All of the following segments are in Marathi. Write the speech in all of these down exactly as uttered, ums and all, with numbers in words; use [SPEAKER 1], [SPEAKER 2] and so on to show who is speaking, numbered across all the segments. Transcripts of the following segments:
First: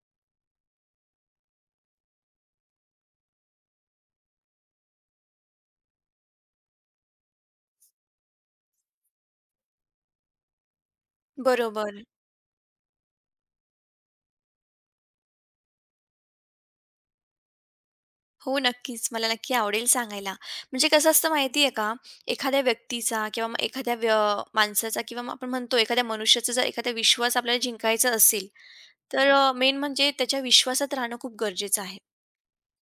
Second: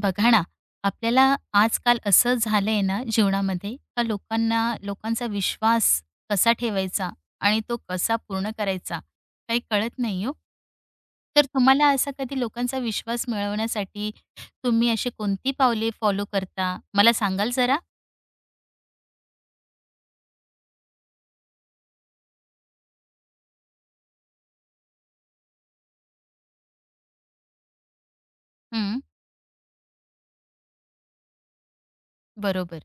[SPEAKER 1] बघा ना, आपल्याला आजकाल असं झालंय ना जीवनामध्ये का लोकांना लोकांचा विश्वास कसा ठेवायचा आणि तो कसा पूर्ण करायचा, काही कळत नाही हो. तर तुम्हाला
[SPEAKER 2] बरोबर.
[SPEAKER 1] असा कधी लोकांचा विश्वास मिळवण्यासाठी तुम्ही अशी कोणती पावले फॉलो करता? मला सांगाल जरा?
[SPEAKER 2] हो, नक्कीच. मला नक्की आवडेल सांगायला. म्हणजे कसं असतं माहिती आहे का, एखाद्या व्यक्तीचा किंवा मग एखाद्या व्य माणसाचा किंवा मग आपण म्हणतो एखाद्या मनुष्याचा जर एखादा विश्वास आपल्याला जिंकायचा असेल,
[SPEAKER 1] हं,
[SPEAKER 2] तर अ, मेन म्हणजे त्याच्या विश्वासात राहणं खूप गरजेचं आहे.
[SPEAKER 1] बरोबर.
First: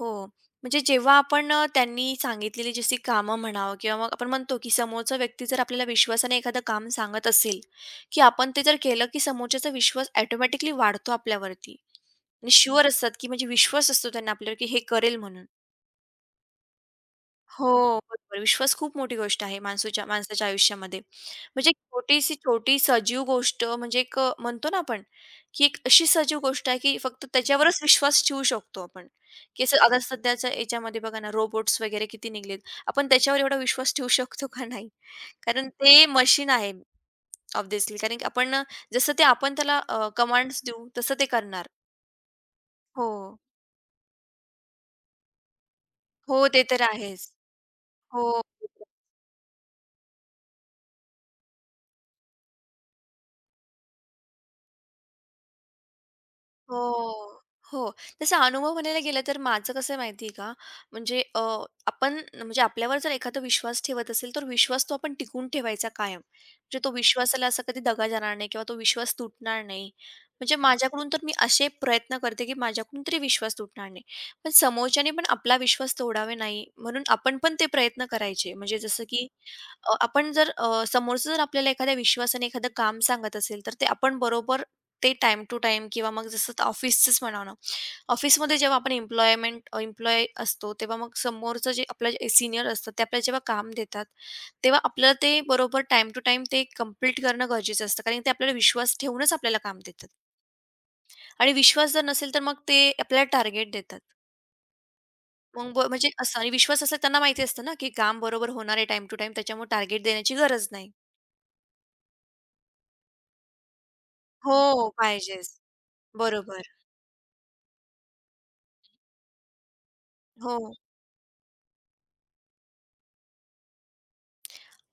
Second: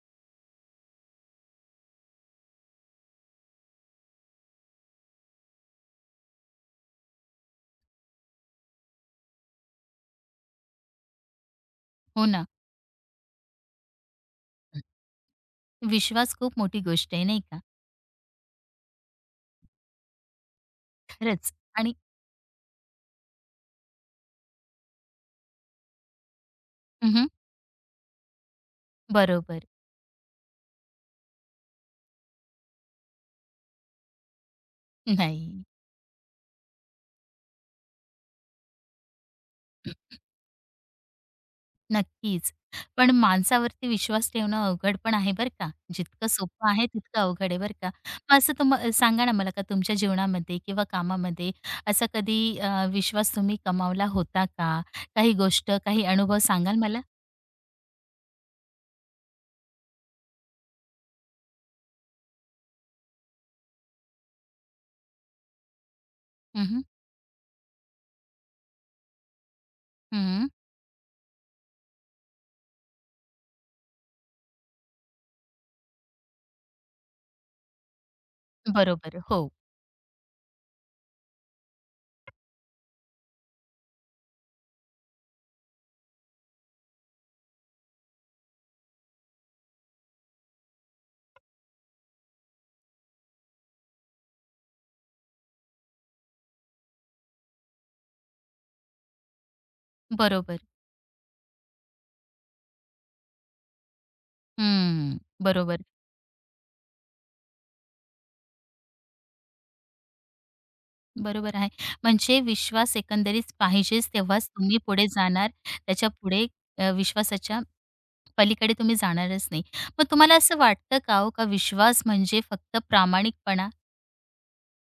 [SPEAKER 2] हो. म्हणजे जेव्हा आपण अ, त्यांनी सांगितलेली जशी कामं म्हणावं किंवा मग आपण म्हणतो की समोरचा व्यक्ती जर आपल्याला विश्वासाने एखादं काम सांगत असेल, की आपण ते जर केलं की समोरच्याचा विश्वास ऑटोमॅटिकली वाढतो आपल्यावरती
[SPEAKER 1] हो ना.
[SPEAKER 2] आणि शुअर असतात की म्हणजे विश्वास असतो त्यांना आपल्यावर की हे करेल म्हणून.
[SPEAKER 1] विश्वास खूप मोठी गोष्ट आहे नाही का?
[SPEAKER 2] हो, बरोबर. विश्वास खूप मोठी गोष्ट आहे माणसूच्या माणसाच्या आयुष्यामध्ये.
[SPEAKER 1] खरंच
[SPEAKER 2] म्हणजे एक
[SPEAKER 1] आणि
[SPEAKER 2] छोटीशी छोटी सजीव गोष्ट म्हणजे एक अ, म्हणतो ना आपण, की एक अशी सजीव गोष्ट आहे, की फक्त
[SPEAKER 1] हं,
[SPEAKER 2] त्याच्यावरच विश्वास ठेवू शकतो आपण. की
[SPEAKER 1] बरोबर.
[SPEAKER 2] असं आता सध्याच्या याच्यामध्ये बघा ना, रोबोट्स वगैरे किती निघलेत. आपण त्याच्यावर एवढा विश्वास ठेवू शकतो का नाही?
[SPEAKER 1] नाही.
[SPEAKER 2] कारण ते मशीन आहे ऑब्व्हियसली. कारण की आपण अ, जसं ते आपण त्याला कमांड्स देऊ, तसं ते करणार.
[SPEAKER 1] नक्कीच.
[SPEAKER 2] हो.
[SPEAKER 1] पण माणसावरती विश्वास ठेवणं अवघड पण आहे बरं का. जितकं
[SPEAKER 2] हो, ते
[SPEAKER 1] सोपं
[SPEAKER 2] तर
[SPEAKER 1] आहे तितकं
[SPEAKER 2] आहेच.
[SPEAKER 1] अवघड आहे बरं का.
[SPEAKER 2] हो.
[SPEAKER 1] मग असं तुम सांगा ना मला का तुमच्या जीवनामध्ये किंवा कामामध्ये असा कधी अ, विश्वास तुम्ही कमावला होता का? काही गोष्ट, काही अनुभव सांगाल मला?
[SPEAKER 2] हो, हो. तसा अनुभव म्हणायला गेलं तर माझं कसं आहे माहिती आहे का, म्हणजे अ, आपण म्हणजे आपल्यावर जर एखादा विश्वास ठेवत असेल, तर विश्वास तो आपण टिकवून ठेवायचा कायम.
[SPEAKER 1] हं,
[SPEAKER 2] म्हणजे
[SPEAKER 1] हं.
[SPEAKER 2] तो विश्वासाला असा कधी दगा जाणार नाही किंवा तो विश्वास तुटणार नाही. म्हणजे माझ्याकडून तर मी असे प्रयत्न करते, की माझ्याकडून तरी विश्वास तुटणार नाही. पण समोरच्याने पण आपला विश्वास तोडावे नाही, म्हणून आपण पण ते प्रयत्न करायचे. म्हणजे जसं
[SPEAKER 1] बरोबर.
[SPEAKER 2] की
[SPEAKER 1] हो.
[SPEAKER 2] अ, आपण जर अ, समोरचं जर आपल्याला एखाद्या विश्वासाने एखादं काम सांगत असेल, तर ते आपण बरोबर ते टाईम टू टाईम किंवा मग जसं ऑफिसचंच म्हणावं ना, ऑफिसमध्ये जेव्हा आपण एम्प्लॉयमेंट एम्प्लॉयी असतो, तेव्हा मग समोरचं जे आपलं सीनियर असतात, ते आपल्याला जेव्हा काम देतात, तेव्हा आपल्याला ते बरोबर टाईम टू टाईम ते कंप्लीट करणं गरजेचं असतं. कारण ते आपल्याला विश्वास ठेवूनच आपल्याला काम देतात
[SPEAKER 1] बरोबर.
[SPEAKER 2] आणि विश्वास जर नसेल, तर मग ते आपल्याला टार्गेट देतात.
[SPEAKER 1] हं.
[SPEAKER 2] मग
[SPEAKER 1] बरोबर.
[SPEAKER 2] ब म्हणजे असं आणि विश्वास असेल त्यांना माहिती असतं ना, की काम बरोबर होणार आहे टाईम टू टाईम, त्याच्यामुळे टार्गेट देण्याची गरज नाही.
[SPEAKER 1] बरोबर आहे. म्हणजे विश्वास एकंदरीत पाहिजेच तेव्हाच
[SPEAKER 2] हो,
[SPEAKER 1] तुम्ही पुढे
[SPEAKER 2] पाहिजेच.
[SPEAKER 1] जाणार. त्याच्यापुढे
[SPEAKER 2] बरोबर.
[SPEAKER 1] अ, विश्वासाच्या पलीकडे तुम्ही जाणारच नाही. मग तुम्हाला असं
[SPEAKER 2] हो.
[SPEAKER 1] वाटतं का हो, का विश्वास म्हणजे फक्त प्रामाणिकपणा.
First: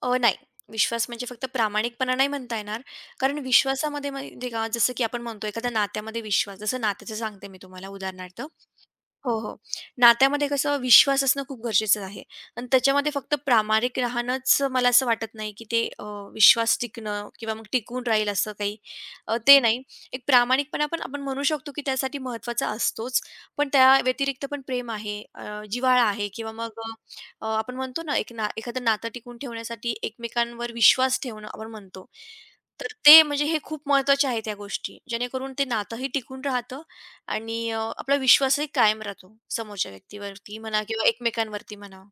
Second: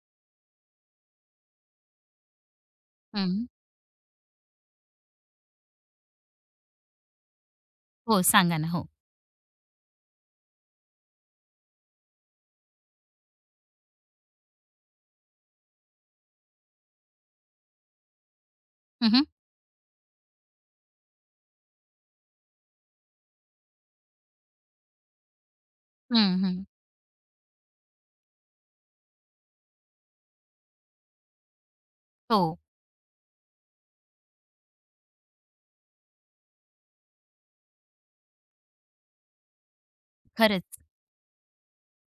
[SPEAKER 2] अ, नाही. विश्वास म्हणजे फक्त प्रामाणिकपणा नाही म्हणता येणार.
[SPEAKER 1] हं.
[SPEAKER 2] कारण विश्वासामध्ये म्हणजे का जसं की आपण म्हणतो एखाद्या नात्यामध्ये विश्वास जसं नात्याचं सांगते मी तुम्हाला
[SPEAKER 1] हो,
[SPEAKER 2] उदाहरणार्थ.
[SPEAKER 1] सांगा ना. हो.
[SPEAKER 2] हो, हो. नात्यामध्ये कसं विश्वास असणं खूप गरजेचं आहे आणि त्याच्यामध्ये फक्त प्रामाणिक राहणंच मला असं वाटत नाही, की ते अ, विश्वास टिकणं किंवा मग टिकून राहील असं काही
[SPEAKER 1] हं, हं.
[SPEAKER 2] अ, ते नाही. एक प्रामाणिकपणा पण आपण म्हणू शकतो, की त्यासाठी महत्त्वाचा असतोच. पण त्या व्यतिरिक्त पण प्रेम आहे, अ, जिव्हाळा आहे
[SPEAKER 1] हं,
[SPEAKER 2] किंवा
[SPEAKER 1] हं.
[SPEAKER 2] मग अ, आपण म्हणतो ना, एक ना एखादं नातं टिकून ठेवण्यासाठी एकमेकांवर विश्वास ठेवणं आपण म्हणतो.
[SPEAKER 1] हो,
[SPEAKER 2] तर ते म्हणजे हे खूप महत्त्वाचे आहे त्या गोष्टी, जेणेकरून ते नातंही टिकून राहतं आणि अ, आपला विश्वासही कायम राहतो समोरच्या व्यक्तीवरती
[SPEAKER 1] खरंच.
[SPEAKER 2] म्हणा किंवा एकमेकांवरती म्हणा.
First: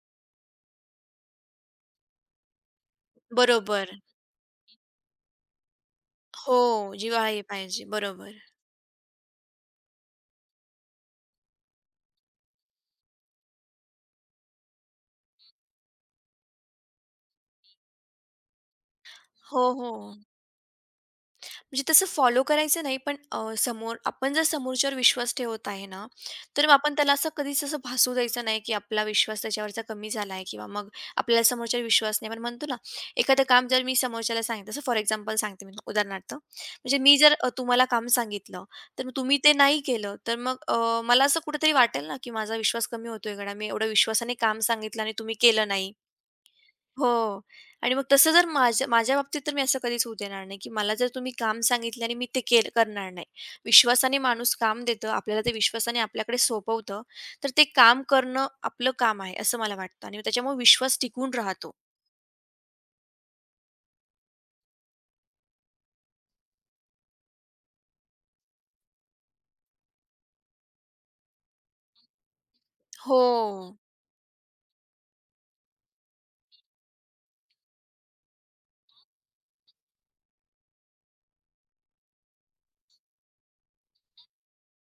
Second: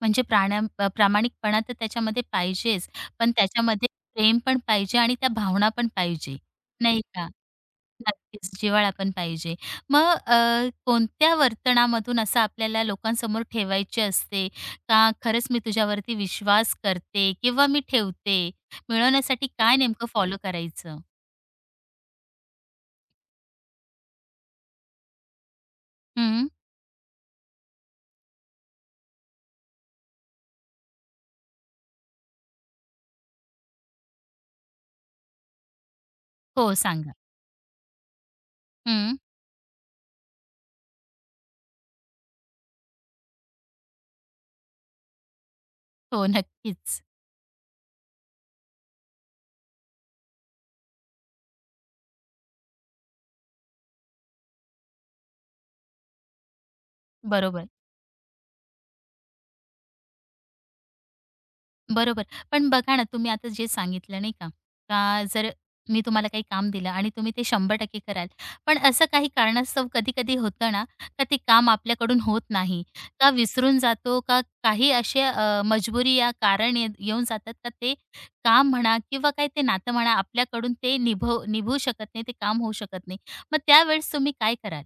[SPEAKER 1] म्हणजे प्राण्या अ, प्रामाणिकपणा तर त्याच्यामध्ये पाहिजेच, पण त्याच्यामध्ये
[SPEAKER 2] बरोबर.
[SPEAKER 1] प्रेम पण पाहिजे आणि त्या भावना पण पाहिजे,
[SPEAKER 2] हो,
[SPEAKER 1] नाही का?
[SPEAKER 2] जिव्हाळाही पाहिजे. बरोबर.
[SPEAKER 1] नक्कीच, जिव्हाळा पण पाहिजे. मग अ, कोणत्या वर्तनामधून असं आपल्याला लोकांसमोर ठेवायची असते का खरंच मी तुझ्यावरती विश्वास करते किंवा मी ठेवते, मिळवण्यासाठी
[SPEAKER 2] हो,
[SPEAKER 1] काय
[SPEAKER 2] हो.
[SPEAKER 1] नेमकं फॉलो करायचं?
[SPEAKER 2] म्हणजे तसं फॉलो करायचं नाही, पण अ, समोर आपण जर समोरच्यावर विश्वास ठेवत आहे ना,
[SPEAKER 1] हं.
[SPEAKER 2] तर मग आपण त्याला असं कधीच असं भासू द्यायचं नाही, की आपला विश्वास त्याच्यावरचा कमी झाला आहे किंवा मग आपल्याला समोरच्यावर विश्वास नाही. आपण म्हणतो ना, एखादं काम जर मी समोरच्याला सांगितलं, जसं फॉर एक्झाम्पल सांगते मी उदाहरणार्थ,
[SPEAKER 1] हो,
[SPEAKER 2] म्हणजे
[SPEAKER 1] सांगा.
[SPEAKER 2] मी जर अ, तुम्हाला काम सांगितलं, तर मग
[SPEAKER 1] हं.
[SPEAKER 2] तुम्ही ते नाही केलं, तर मग अ, मला असं कुठेतरी वाटेल ना, की माझा विश्वास कमी होतोय गड्या. मी एवढं विश्वासाने काम सांगितलं आणि तुम्ही केलं नाही.
[SPEAKER 1] हो, नक्कीच.
[SPEAKER 2] हो. आणि मग तसं जर माझ्या माझ्या बाबतीत तर मी असं कधीच होऊ देणार नाही, की मला जर तुम्ही काम सांगितलं आणि मी ते केल करणार नाही. विश्वासाने माणूस काम देतं, आपल्याला ते विश्वासाने आपल्याकडे सोपवतं, तर ते
[SPEAKER 1] बरोबर.
[SPEAKER 2] काम करणं आपलं काम आहे असं मला वाटतं आणि त्याच्यामुळे विश्वास टिकून राहतो.
[SPEAKER 1] बरोबर. पण बघा ना, तुम्ही आता जे सांगितलं नाही का, का जर मी तुम्हाला काही काम दिलं आणि तुम्ही ते शंभर टक्के कराल. पण असं काही कारणास्तव कधी-कधी होतं ना, का ते काम आपल्याकडून होत नाही,
[SPEAKER 2] हो.
[SPEAKER 1] का विसरून जातो, का काही असे अ, मजबुरी या कारण ये येऊन जातात का ते काम म्हणा किंवा काही ते नातं म्हणा आपल्याकडून ते निभव निभवू शकत नाही, ते काम होऊ शकत नाही. मग त्यावेळेस तुम्ही काय कराल?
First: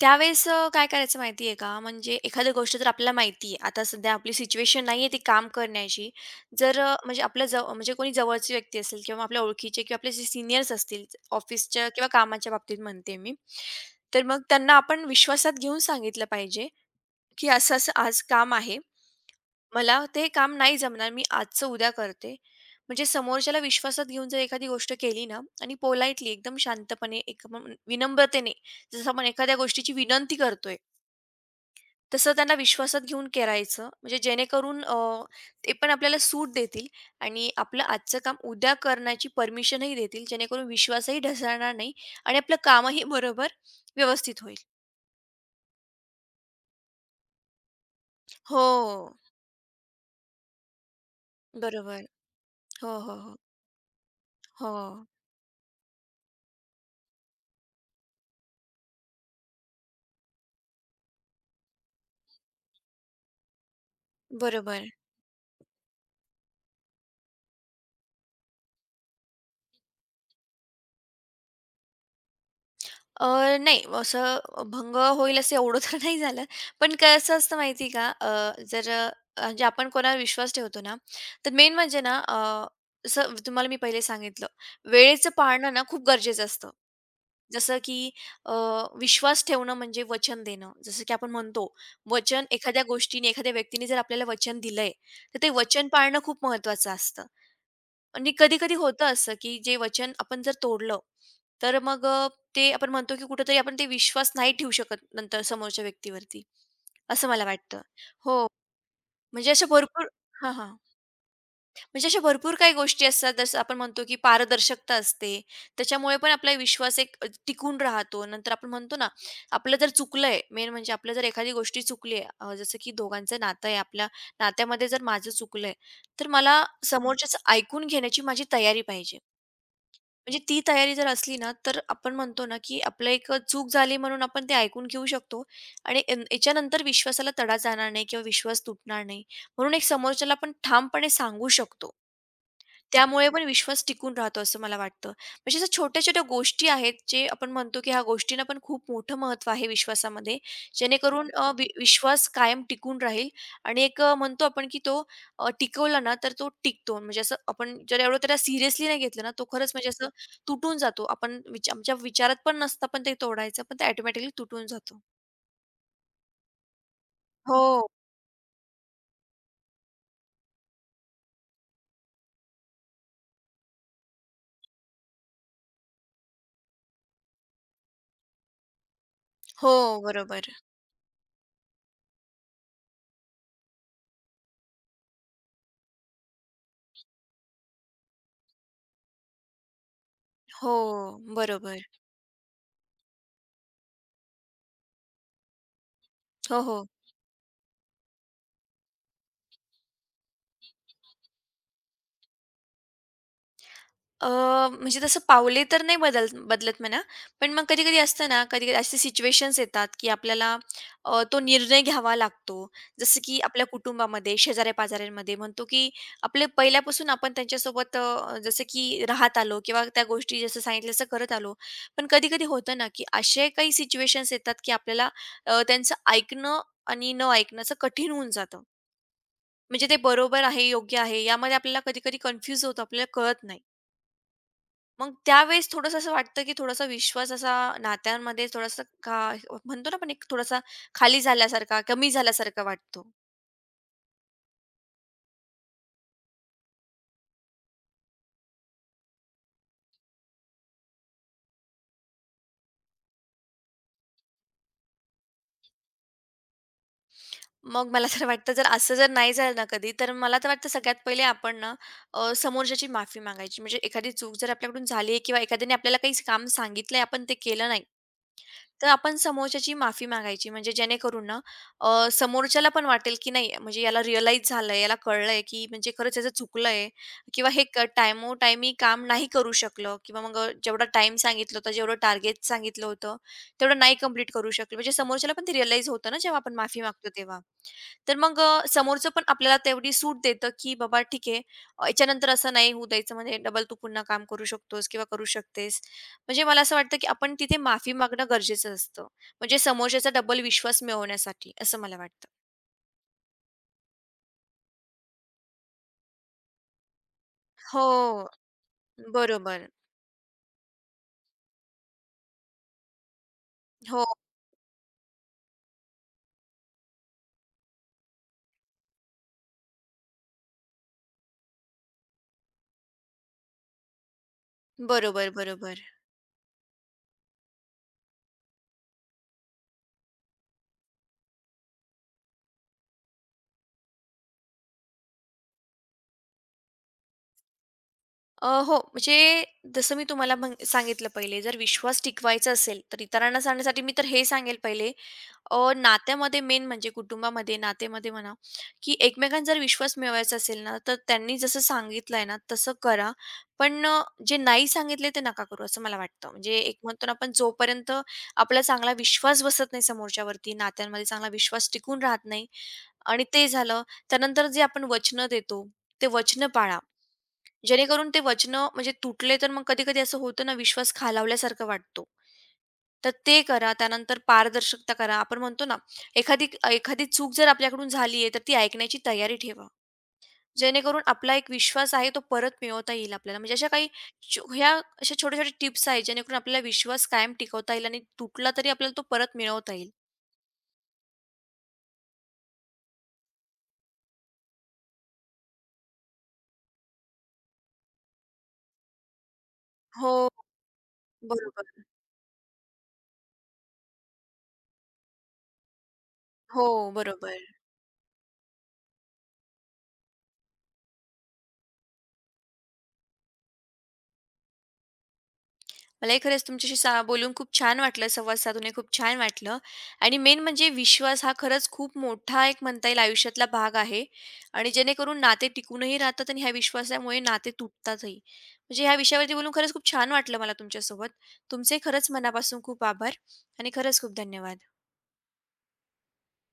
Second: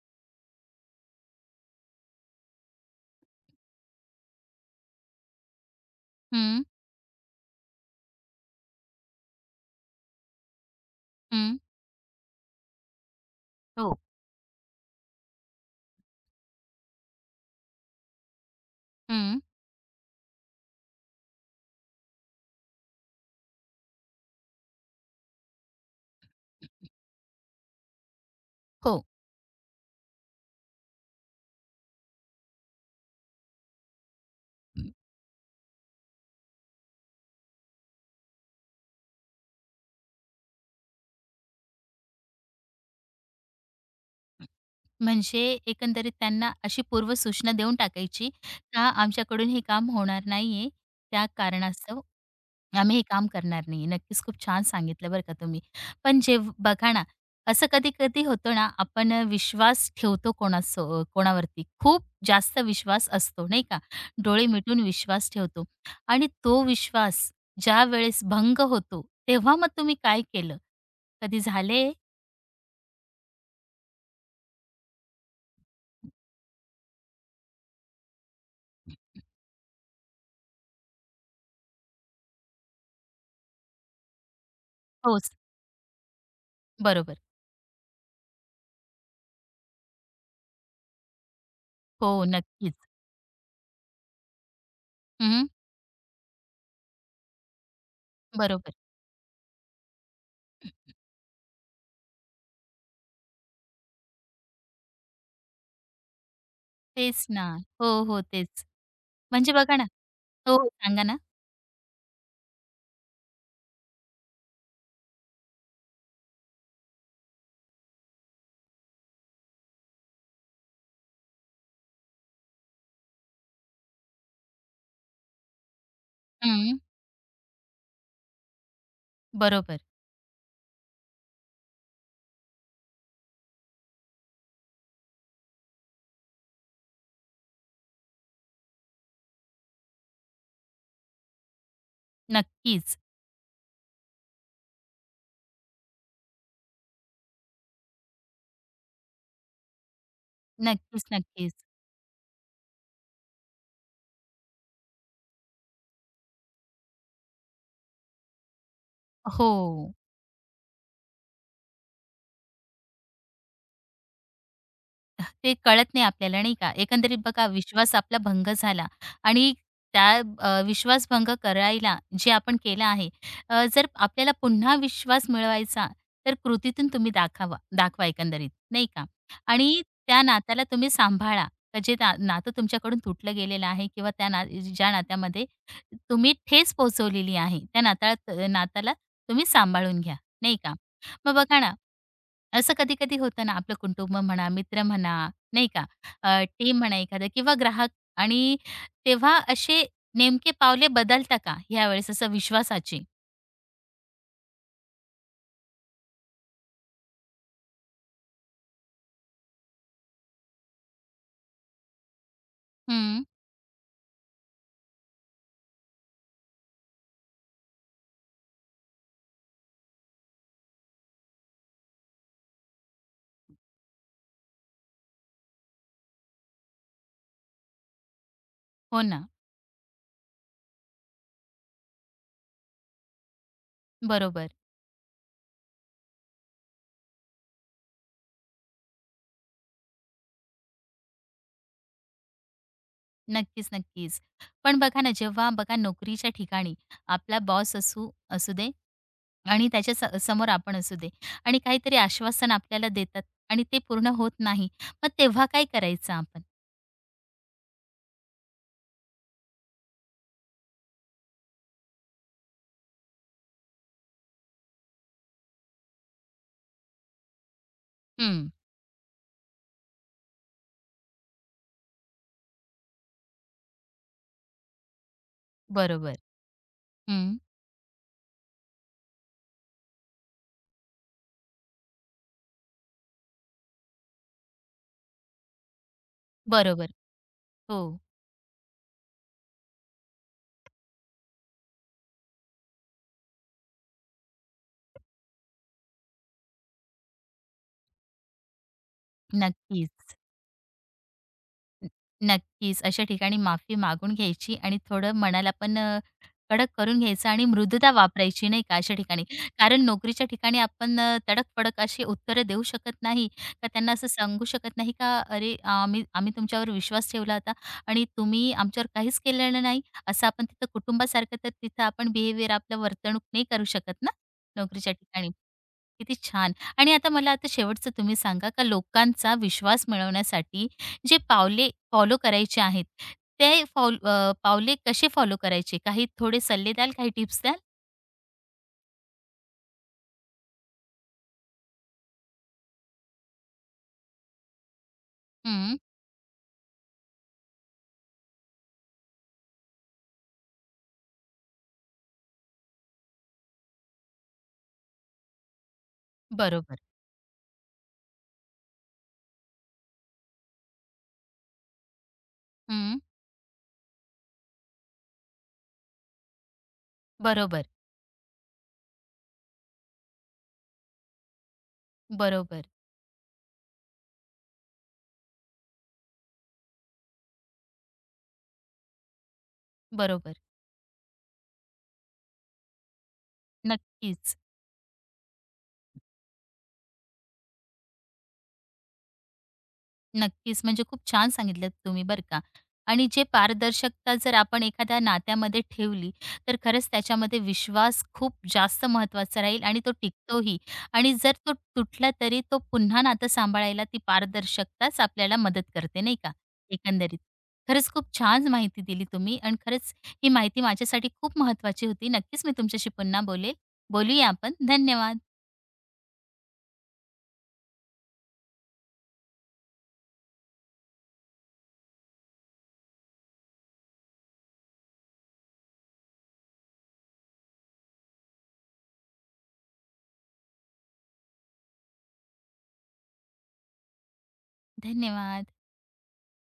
[SPEAKER 2] त्यावेळेस अ, काय करायचं माहिती आहे का, म्हणजे एखादी गोष्ट जर आपल्याला माहिती आहे, आता सध्या आपली सिच्युएशन नाही आहे ती काम करण्याची.
[SPEAKER 1] हं,
[SPEAKER 2] जर अ, म्हणजे आपल्या जव म्हणजे कोणी जवळची व्यक्ती असेल किंवा आपल्या ओळखीचे किंवा आपले जे सीनियर्स असतील
[SPEAKER 1] हं,
[SPEAKER 2] ऑफिसच्या किंवा कामाच्या बाबतीत म्हणते मी.
[SPEAKER 1] हो.
[SPEAKER 2] तर मग त्यांना आपण विश्वासात घेऊन सांगितलं पाहिजे, की असं-असं आज काम आहे.
[SPEAKER 1] हं.
[SPEAKER 2] मला ते काम नाही जमणार, मी आजचं उद्या करते. म्हणजे समोरच्याला विश्वासात घेऊन जर एखादी गोष्ट केली ना आणि पोलाइटली एकदम शांतपणे, एक म विनम्रतेने
[SPEAKER 1] हो.
[SPEAKER 2] जसं आपण एखाद्या गोष्टीची विनंती करतोय. तसं त्यांना विश्वासात घेऊन करायचं म्हणजे जेणेकरून अ, ते पण आपल्याला सूट देतील आणि आपलं आजचं काम उद्या करण्याची परमिशनही देतील जेणेकरून विश्वासही ढासळणार नाही आणि आपलं कामही बरोबर व्यवस्थित होईल.
[SPEAKER 1] म्हणजे एकंदरीत त्यांना अशी पूर्वसूचना देऊन टाकायची का
[SPEAKER 2] हो.
[SPEAKER 1] आमच्याकडून हे काम होणार नाहीये, त्या कारणास्तव
[SPEAKER 2] बरोबर. हो,
[SPEAKER 1] आम्ही हे
[SPEAKER 2] हो,
[SPEAKER 1] काम
[SPEAKER 2] हो.
[SPEAKER 1] करणार नाही. नक्कीच खूप छान
[SPEAKER 2] हो.
[SPEAKER 1] सांगितलं बरं का तुम्ही. पण जेव्ह बघा ना, असं कधी-कधी होतं ना, आपण विश्वास ठेवतो कोणासो कोणावरती खूप जास्त विश्वास असतो नाही का? डोळे मिटून
[SPEAKER 2] बरोबर.
[SPEAKER 1] विश्वास ठेवतो आणि तो विश्वास ज्यावेळेस भंग होतो, तेव्हा मग तुम्ही काय केलं? कधी झाले?
[SPEAKER 2] अ, नाही असं भंग होईल असं एवढं तर नाही झालं. पण कसं असतं माहिती का? अ, जर अ, म्हणजे आपण कोणावर विश्वास ठेवतो ना, तर मेन म्हणजे ना अ, जसं तुम्हाला मी पहिले सांगितलं,
[SPEAKER 1] हो,
[SPEAKER 2] वेळेचं पाळणं ना खूप गरजेचं असतं.
[SPEAKER 1] बरोबर.
[SPEAKER 2] जसं की अ, विश्वास ठेवणं म्हणजे वचन देणं. जसं की आपण म्हणतो,
[SPEAKER 1] हो,
[SPEAKER 2] वचन
[SPEAKER 1] नक्कीच.
[SPEAKER 2] एखाद्या गोष्टीने, एखाद्या व्यक्तीने जर आपल्याला वचन दिलंय, तर
[SPEAKER 1] हं.
[SPEAKER 2] ते वचन पाळणं खूप महत्त्वाचं असतं. आणि
[SPEAKER 1] बरोबर.
[SPEAKER 2] कधी-कधी होतं असं, की जे वचन आपण जर तोडलं, तर मग अ, ते आपण म्हणतो, की कुठेतरी आपण ते विश्वास नाही ठेवू शकत नंतर समोरच्या व्यक्तीवरती,
[SPEAKER 1] तेच
[SPEAKER 2] असं मला
[SPEAKER 1] ना.
[SPEAKER 2] वाटतं.
[SPEAKER 1] हो, हो.
[SPEAKER 2] हो,
[SPEAKER 1] तेच.
[SPEAKER 2] म्हणजे
[SPEAKER 1] म्हणजे
[SPEAKER 2] अशा
[SPEAKER 1] बघा ना
[SPEAKER 2] भरपूर हां,
[SPEAKER 1] हो, हो,
[SPEAKER 2] हां.
[SPEAKER 1] सांगा ना?
[SPEAKER 2] म्हणजे अशा भरपूर काही गोष्टी असतात, जसं आपण म्हणतो, की पारदर्शकता असते. त्याच्यामुळे पण आपला विश्वास एक अ, टिकून राहतो. नंतर आपण म्हणतो ना, आपलं जर चुकलंय, मेन म्हणजे आपलं जर एखादी गोष्टी चुकली आहे, जसं की दोघांचं नातं आहे, आपल्या नात्यामध्ये जर माझं चुकलंय, तर मला
[SPEAKER 1] हं.
[SPEAKER 2] समोरच्याचं ऐकून घेण्याची माझी तयारी पाहिजे.
[SPEAKER 1] बरोबर.
[SPEAKER 2] म्हणजे ती तयारी जर असली ना, तर आपण म्हणतो ना, की आपलं एक अ, चूक झाली म्हणून आपण ते ऐकून घेऊ शकतो आणि यान याच्यानंतर विश्वासाला तडा जाणार नाही किंवा विश्वास तुटणार नाही. म्हणून एक समोरच्याला आपण ठामपणे सांगू शकतो.
[SPEAKER 1] नक्कीच.
[SPEAKER 2] त्यामुळे पण विश्वास टिकून राहतो असं मला वाटतं. म्हणजे अशा छोट्या-छोट्या गोष्टी आहेत, जे आपण म्हणतो की ह्या गोष्टींना पण खूप मोठं महत्त्व आहे विश्वासामध्ये.
[SPEAKER 1] नक्कीच,
[SPEAKER 2] जेणेकरून अ,
[SPEAKER 1] नक्कीच.
[SPEAKER 2] वि विश्वास कायम टिकून राहील आणि एक अ, म्हणतो आपण की तो अ, टिकवला ना, तर तो टिकतो. म्हणजे असं आपण जर एवढं त्याला सिरियसली नाही घेतलं ना, तो खरंच म्हणजे
[SPEAKER 1] हो.
[SPEAKER 2] असं तुटून जातो. आपण विचा आमच्या विचारात पण नसतं पण ते तोडायचं, पण ते ऑटोमॅटिकली तुटून जातो.
[SPEAKER 1] ते कळत नाही आपल्याला नाही का? एकंदरीत बघा
[SPEAKER 2] हो.
[SPEAKER 1] विश्वास आपला भंग झाला आणि त्या अ, विश्वासभंग करायला जे आपण केलं आहे अ, जर आपल्याला पुन्हा विश्वास मिळवायचा तर कृतीतून तुम्ही दाखावा दाखवा एकंदरीत नाही का?
[SPEAKER 2] हो,
[SPEAKER 1] आणि त्या
[SPEAKER 2] बरोबर.
[SPEAKER 1] नात्याला तुम्ही सांभाळा. तर जे ना नातं तुमच्याकडून तुटलं गेलेलं आहे किंवा त्या ना ज्या नात्यामध्ये तुम्ही ठेच पोहोचवलेली आहे, त्या नात्याला नात्याला तुम्ही सांभाळून घ्या, नाही
[SPEAKER 2] हो,
[SPEAKER 1] का? मग बघा ना
[SPEAKER 2] बरोबर.
[SPEAKER 1] असं कधी-कधी होतं ना, आपलं कुटुंब म्हणा, मित्र म्हणा, नाही का, अ,
[SPEAKER 2] हो,
[SPEAKER 1] टीम
[SPEAKER 2] हो.
[SPEAKER 1] म्हणा एखादं किंवा ग्राहक आणि तेव्हा असे नेमके पावले बदलता का यावेळेस असं विश्वासाचे?
[SPEAKER 2] अ, म्हणजे तसं पावले तर नाही बदल बदलत म्हणा. पण मग कधी-कधी असतं ना, कधी-कधी असे सिच्युएशन्स येतात, की आपल्याला अ, तो निर्णय घ्यावा लागतो. जसं
[SPEAKER 1] हं,
[SPEAKER 2] की आपल्या कुटुंबामध्ये, शेजाऱ्या-पाजाऱ्यांमध्ये म्हणतो, की आपले पहिल्यापासून आपण त्यांच्यासोबत अ, जसं की राहत आलो किंवा त्या गोष्टी जसं सांगितलं तसं करत आलो. पण कधी-कधी होतं ना, की असे काही सिच्युएशन्स येतात, की आपल्याला अ, त्यांचं ऐकणं आणि न ऐकणं असं कठीण होऊन जातं.
[SPEAKER 1] हो ना,
[SPEAKER 2] म्हणजे ते बरोबर आहे, योग्य आहे, यामध्ये आपल्याला कधी-कधी कन्फ्यूज होतो, आपल्याला कळत नाही.
[SPEAKER 1] बरोबर.
[SPEAKER 2] मग त्यावेळेस थोडंसं असं वाटतं, की थोडासा विश्वास असा नात्यांमध्ये थोडासा का म्हणतो ना आपण एक थोडासा खाली झाल्यासारखा, कमी झाल्यासारखा वाटतो.
[SPEAKER 1] नक्कीच, नक्कीच. पण बघा ना, जेव्हा बघा नोकरीच्या ठिकाणी आपला बॉस असू असू दे आणि त्याच्या स समोर आपण असू दे आणि काहीतरी आश्वासन आपल्याला देतात आणि ते पूर्ण होत नाही, मग तेव्हा काय करायचं आपण?
[SPEAKER 2] मग मला तर वाटतं जर असं जर नाही झालं ना कधी, तर मला तर वाटतं सगळ्यात पहिले आपण ना अ, समोरच्याची माफी मागायची. म्हणजे एखादी चूक जर आपल्याकडून झाली आहे किंवा एखाद्याने आपल्याला काही काम सांगितलंय, आपण ते केलं नाही.
[SPEAKER 1] हं,
[SPEAKER 2] तर आपण समोरच्याची माफी मागायची म्हणजे जेणेकरून ना अ, समोरच्याला पण वाटेल की नाही म्हणजे याला रिअलाईज झालंय, याला कळलंय की म्हणजे
[SPEAKER 1] बरोबर.
[SPEAKER 2] खरंच याचं चुकलंय
[SPEAKER 1] हं,
[SPEAKER 2] किंवा हे क टायमोटायमी काम नाही करू शकलं किंवा मग अ, जेवढा टाईम सांगितलं होतं, जेवढं टार्गेट सांगितलं होतं, तेवढं नाही कंप्लीट करू शकलं. म्हणजे समोरच्याला पण ते रिअलाईज होतं ना, जेव्हा आपण माफी
[SPEAKER 1] बरोबर.
[SPEAKER 2] मागतो तेव्हा.
[SPEAKER 1] हो,
[SPEAKER 2] तर मग अ, समोरचं पण आपल्याला तेवढी सूट देतं, की "बाबा ठीक आहे, अ, याच्यानंतर असं नाही होऊ द्यायचं, म्हणजे डबल तू पुन्हा काम करू शकतोस किंवा करू शकतेस." म्हणजे मला असं वाटतं, की आपण तिथे माफी मागणं गरजेचं असतं, म्हणजे समोरच्याचा
[SPEAKER 1] नक्कीच.
[SPEAKER 2] डबल विश्वास मिळवण्यासाठी, असं
[SPEAKER 1] न
[SPEAKER 2] मला वाटतं.
[SPEAKER 1] नक्कीच. अशा ठिकाणी माफी मागून घ्यायची आणि थोडं मनाला पण अ, कडक करून घ्यायचं आणि
[SPEAKER 2] हो,
[SPEAKER 1] मृदुता वापरायची नाही का अशा ठिकाणी.
[SPEAKER 2] बरोबर.
[SPEAKER 1] कारण नोकरीच्या ठिकाणी आपण अ, तडक-फडक अशी उत्तरं देऊ शकत नाही का त्यांना
[SPEAKER 2] हो,
[SPEAKER 1] असं सांगू शकत नाही का "अरे, आम्ही आम्ही तुमच्यावर विश्वास ठेवला होता आणि तुम्ही आमच्यावर काहीच केलेलं नाही." असं आपण तिथं कुटुंबासारखं तर तिथं आपण बिहेवियर आपलं वर्तणूक नाही करू शकत ना नोकरीच्या
[SPEAKER 2] बरोबर,
[SPEAKER 1] ठिकाणी.
[SPEAKER 2] बरोबर.
[SPEAKER 1] किती छान. आणि आता मला आता शेवटचं तुम्ही सांगा का लोकांचा विश्वास मिळवण्यासाठी जे पावले फॉलो करायचे आहेत, ते फॉल अ, पावले कसे फॉलो करायचे? काही थोडे सल्ले द्याल, काही टिप्स द्याल?
[SPEAKER 2] अ, हो, म्हणजे जसं मी तुम्हाला म्हण सांगितलं पहिले जर विश्वास टिकवायचा असेल, तर इतरांना सांगण्यासाठी मी तर हे सांगेल पहिले अ,
[SPEAKER 1] हं,
[SPEAKER 2] नात्यामध्ये मेन म्हणजे कुटुंबामध्ये, नातेमध्ये म्हणा, की एकमेकांचा जर विश्वास मिळवायचा असेल ना, तर त्यांनी जसं सांगितलंय ना, तसं करा. पण अ, जे नाही सांगितले ते नका करू असं मला वाटतं. म्हणजे
[SPEAKER 1] बरोबर.
[SPEAKER 2] एक म्हणतो ना आपण जोपर्यंत आपला चांगला विश्वास बसत नाही समोरच्यावरती, नात्यांमध्ये चांगला विश्वास टिकून राहत नाही
[SPEAKER 1] हं,
[SPEAKER 2] आणि ते झालं, त्यानंतर जे आपण वचनं देतो, ते वचनं पाळा.
[SPEAKER 1] बरोबर,
[SPEAKER 2] जेणेकरून ते वचनं म्हणजे तुटले तर मग कधी-कधी असं होतं ना, विश्वास खालावल्यासारखं वाटतो.
[SPEAKER 1] बरोबर,
[SPEAKER 2] तर ते करा. त्यानंतर पारदर्शकता करा. आपण म्हणतो ना, एखादी एखादी चूक जर आपल्याकडून झाली आहे, तर ती ऐकण्याची तयारी ठेवा.
[SPEAKER 1] बरोबर.
[SPEAKER 2] जेणेकरून आपला एक विश्वास आहे, तो परत मिळवता येईल आपल्याला. म्हणजे अशा काही
[SPEAKER 1] नक्कीच.
[SPEAKER 2] छो ह्या अशा छोट्या-छोट्या टिप्स आहेत, जेणेकरून आपल्याला विश्वास कायम टिकवता येईल आणि तुटला तरी आपल्याला तो परत मिळवता येईल.
[SPEAKER 1] नक्कीच. म्हणजे खूप छान सांगितलं तुम्ही बरं का. आणि जे पारदर्शकता जर आपण एखाद्या नात्यामध्ये ठेवली, तर खरंच त्याच्यामध्ये विश्वास खूप जास्त महत्त्वाचा राहील आणि तो
[SPEAKER 2] हो,
[SPEAKER 1] टिकतोही. आणि जर तो
[SPEAKER 2] बरोबर.
[SPEAKER 1] तुटला तरी तो पुन्हा नातं सांभाळायला ती पारदर्शकताच आपल्याला मदत करते, नाही का,
[SPEAKER 2] हो,
[SPEAKER 1] एकंदरीत.
[SPEAKER 2] बरोबर.
[SPEAKER 1] खरंच खूप छान माहिती दिली तुम्ही आणि खरंच ही माहिती माझ्यासाठी खूप महत्त्वाची होती. नक्कीच मी तुमच्याशी पुन्हा बोलेल. बोलूया आपण. धन्यवाद.
[SPEAKER 2] मलाही खरंच तुमच्याशी सा बोलून खूप छान वाटलं, संवाद साधूनही खूप छान वाटलं आणि मेन म्हणजे विश्वास हा खरंच खूप मोठा एक म्हणता येईल आयुष्यातला भाग आहे आणि जेणेकरून नाते टिकूनही राहतात आणि ह्या विश्वासामुळे नाते तुटतातही. म्हणजे ह्या विषयावरती बोलून खरंच खूप छान वाटलं मला तुमच्यासोबत. तुमचे खरंच मनापासून खूप आभार आणि खरंच खूप धन्यवाद.
[SPEAKER 1] धन्यवाद.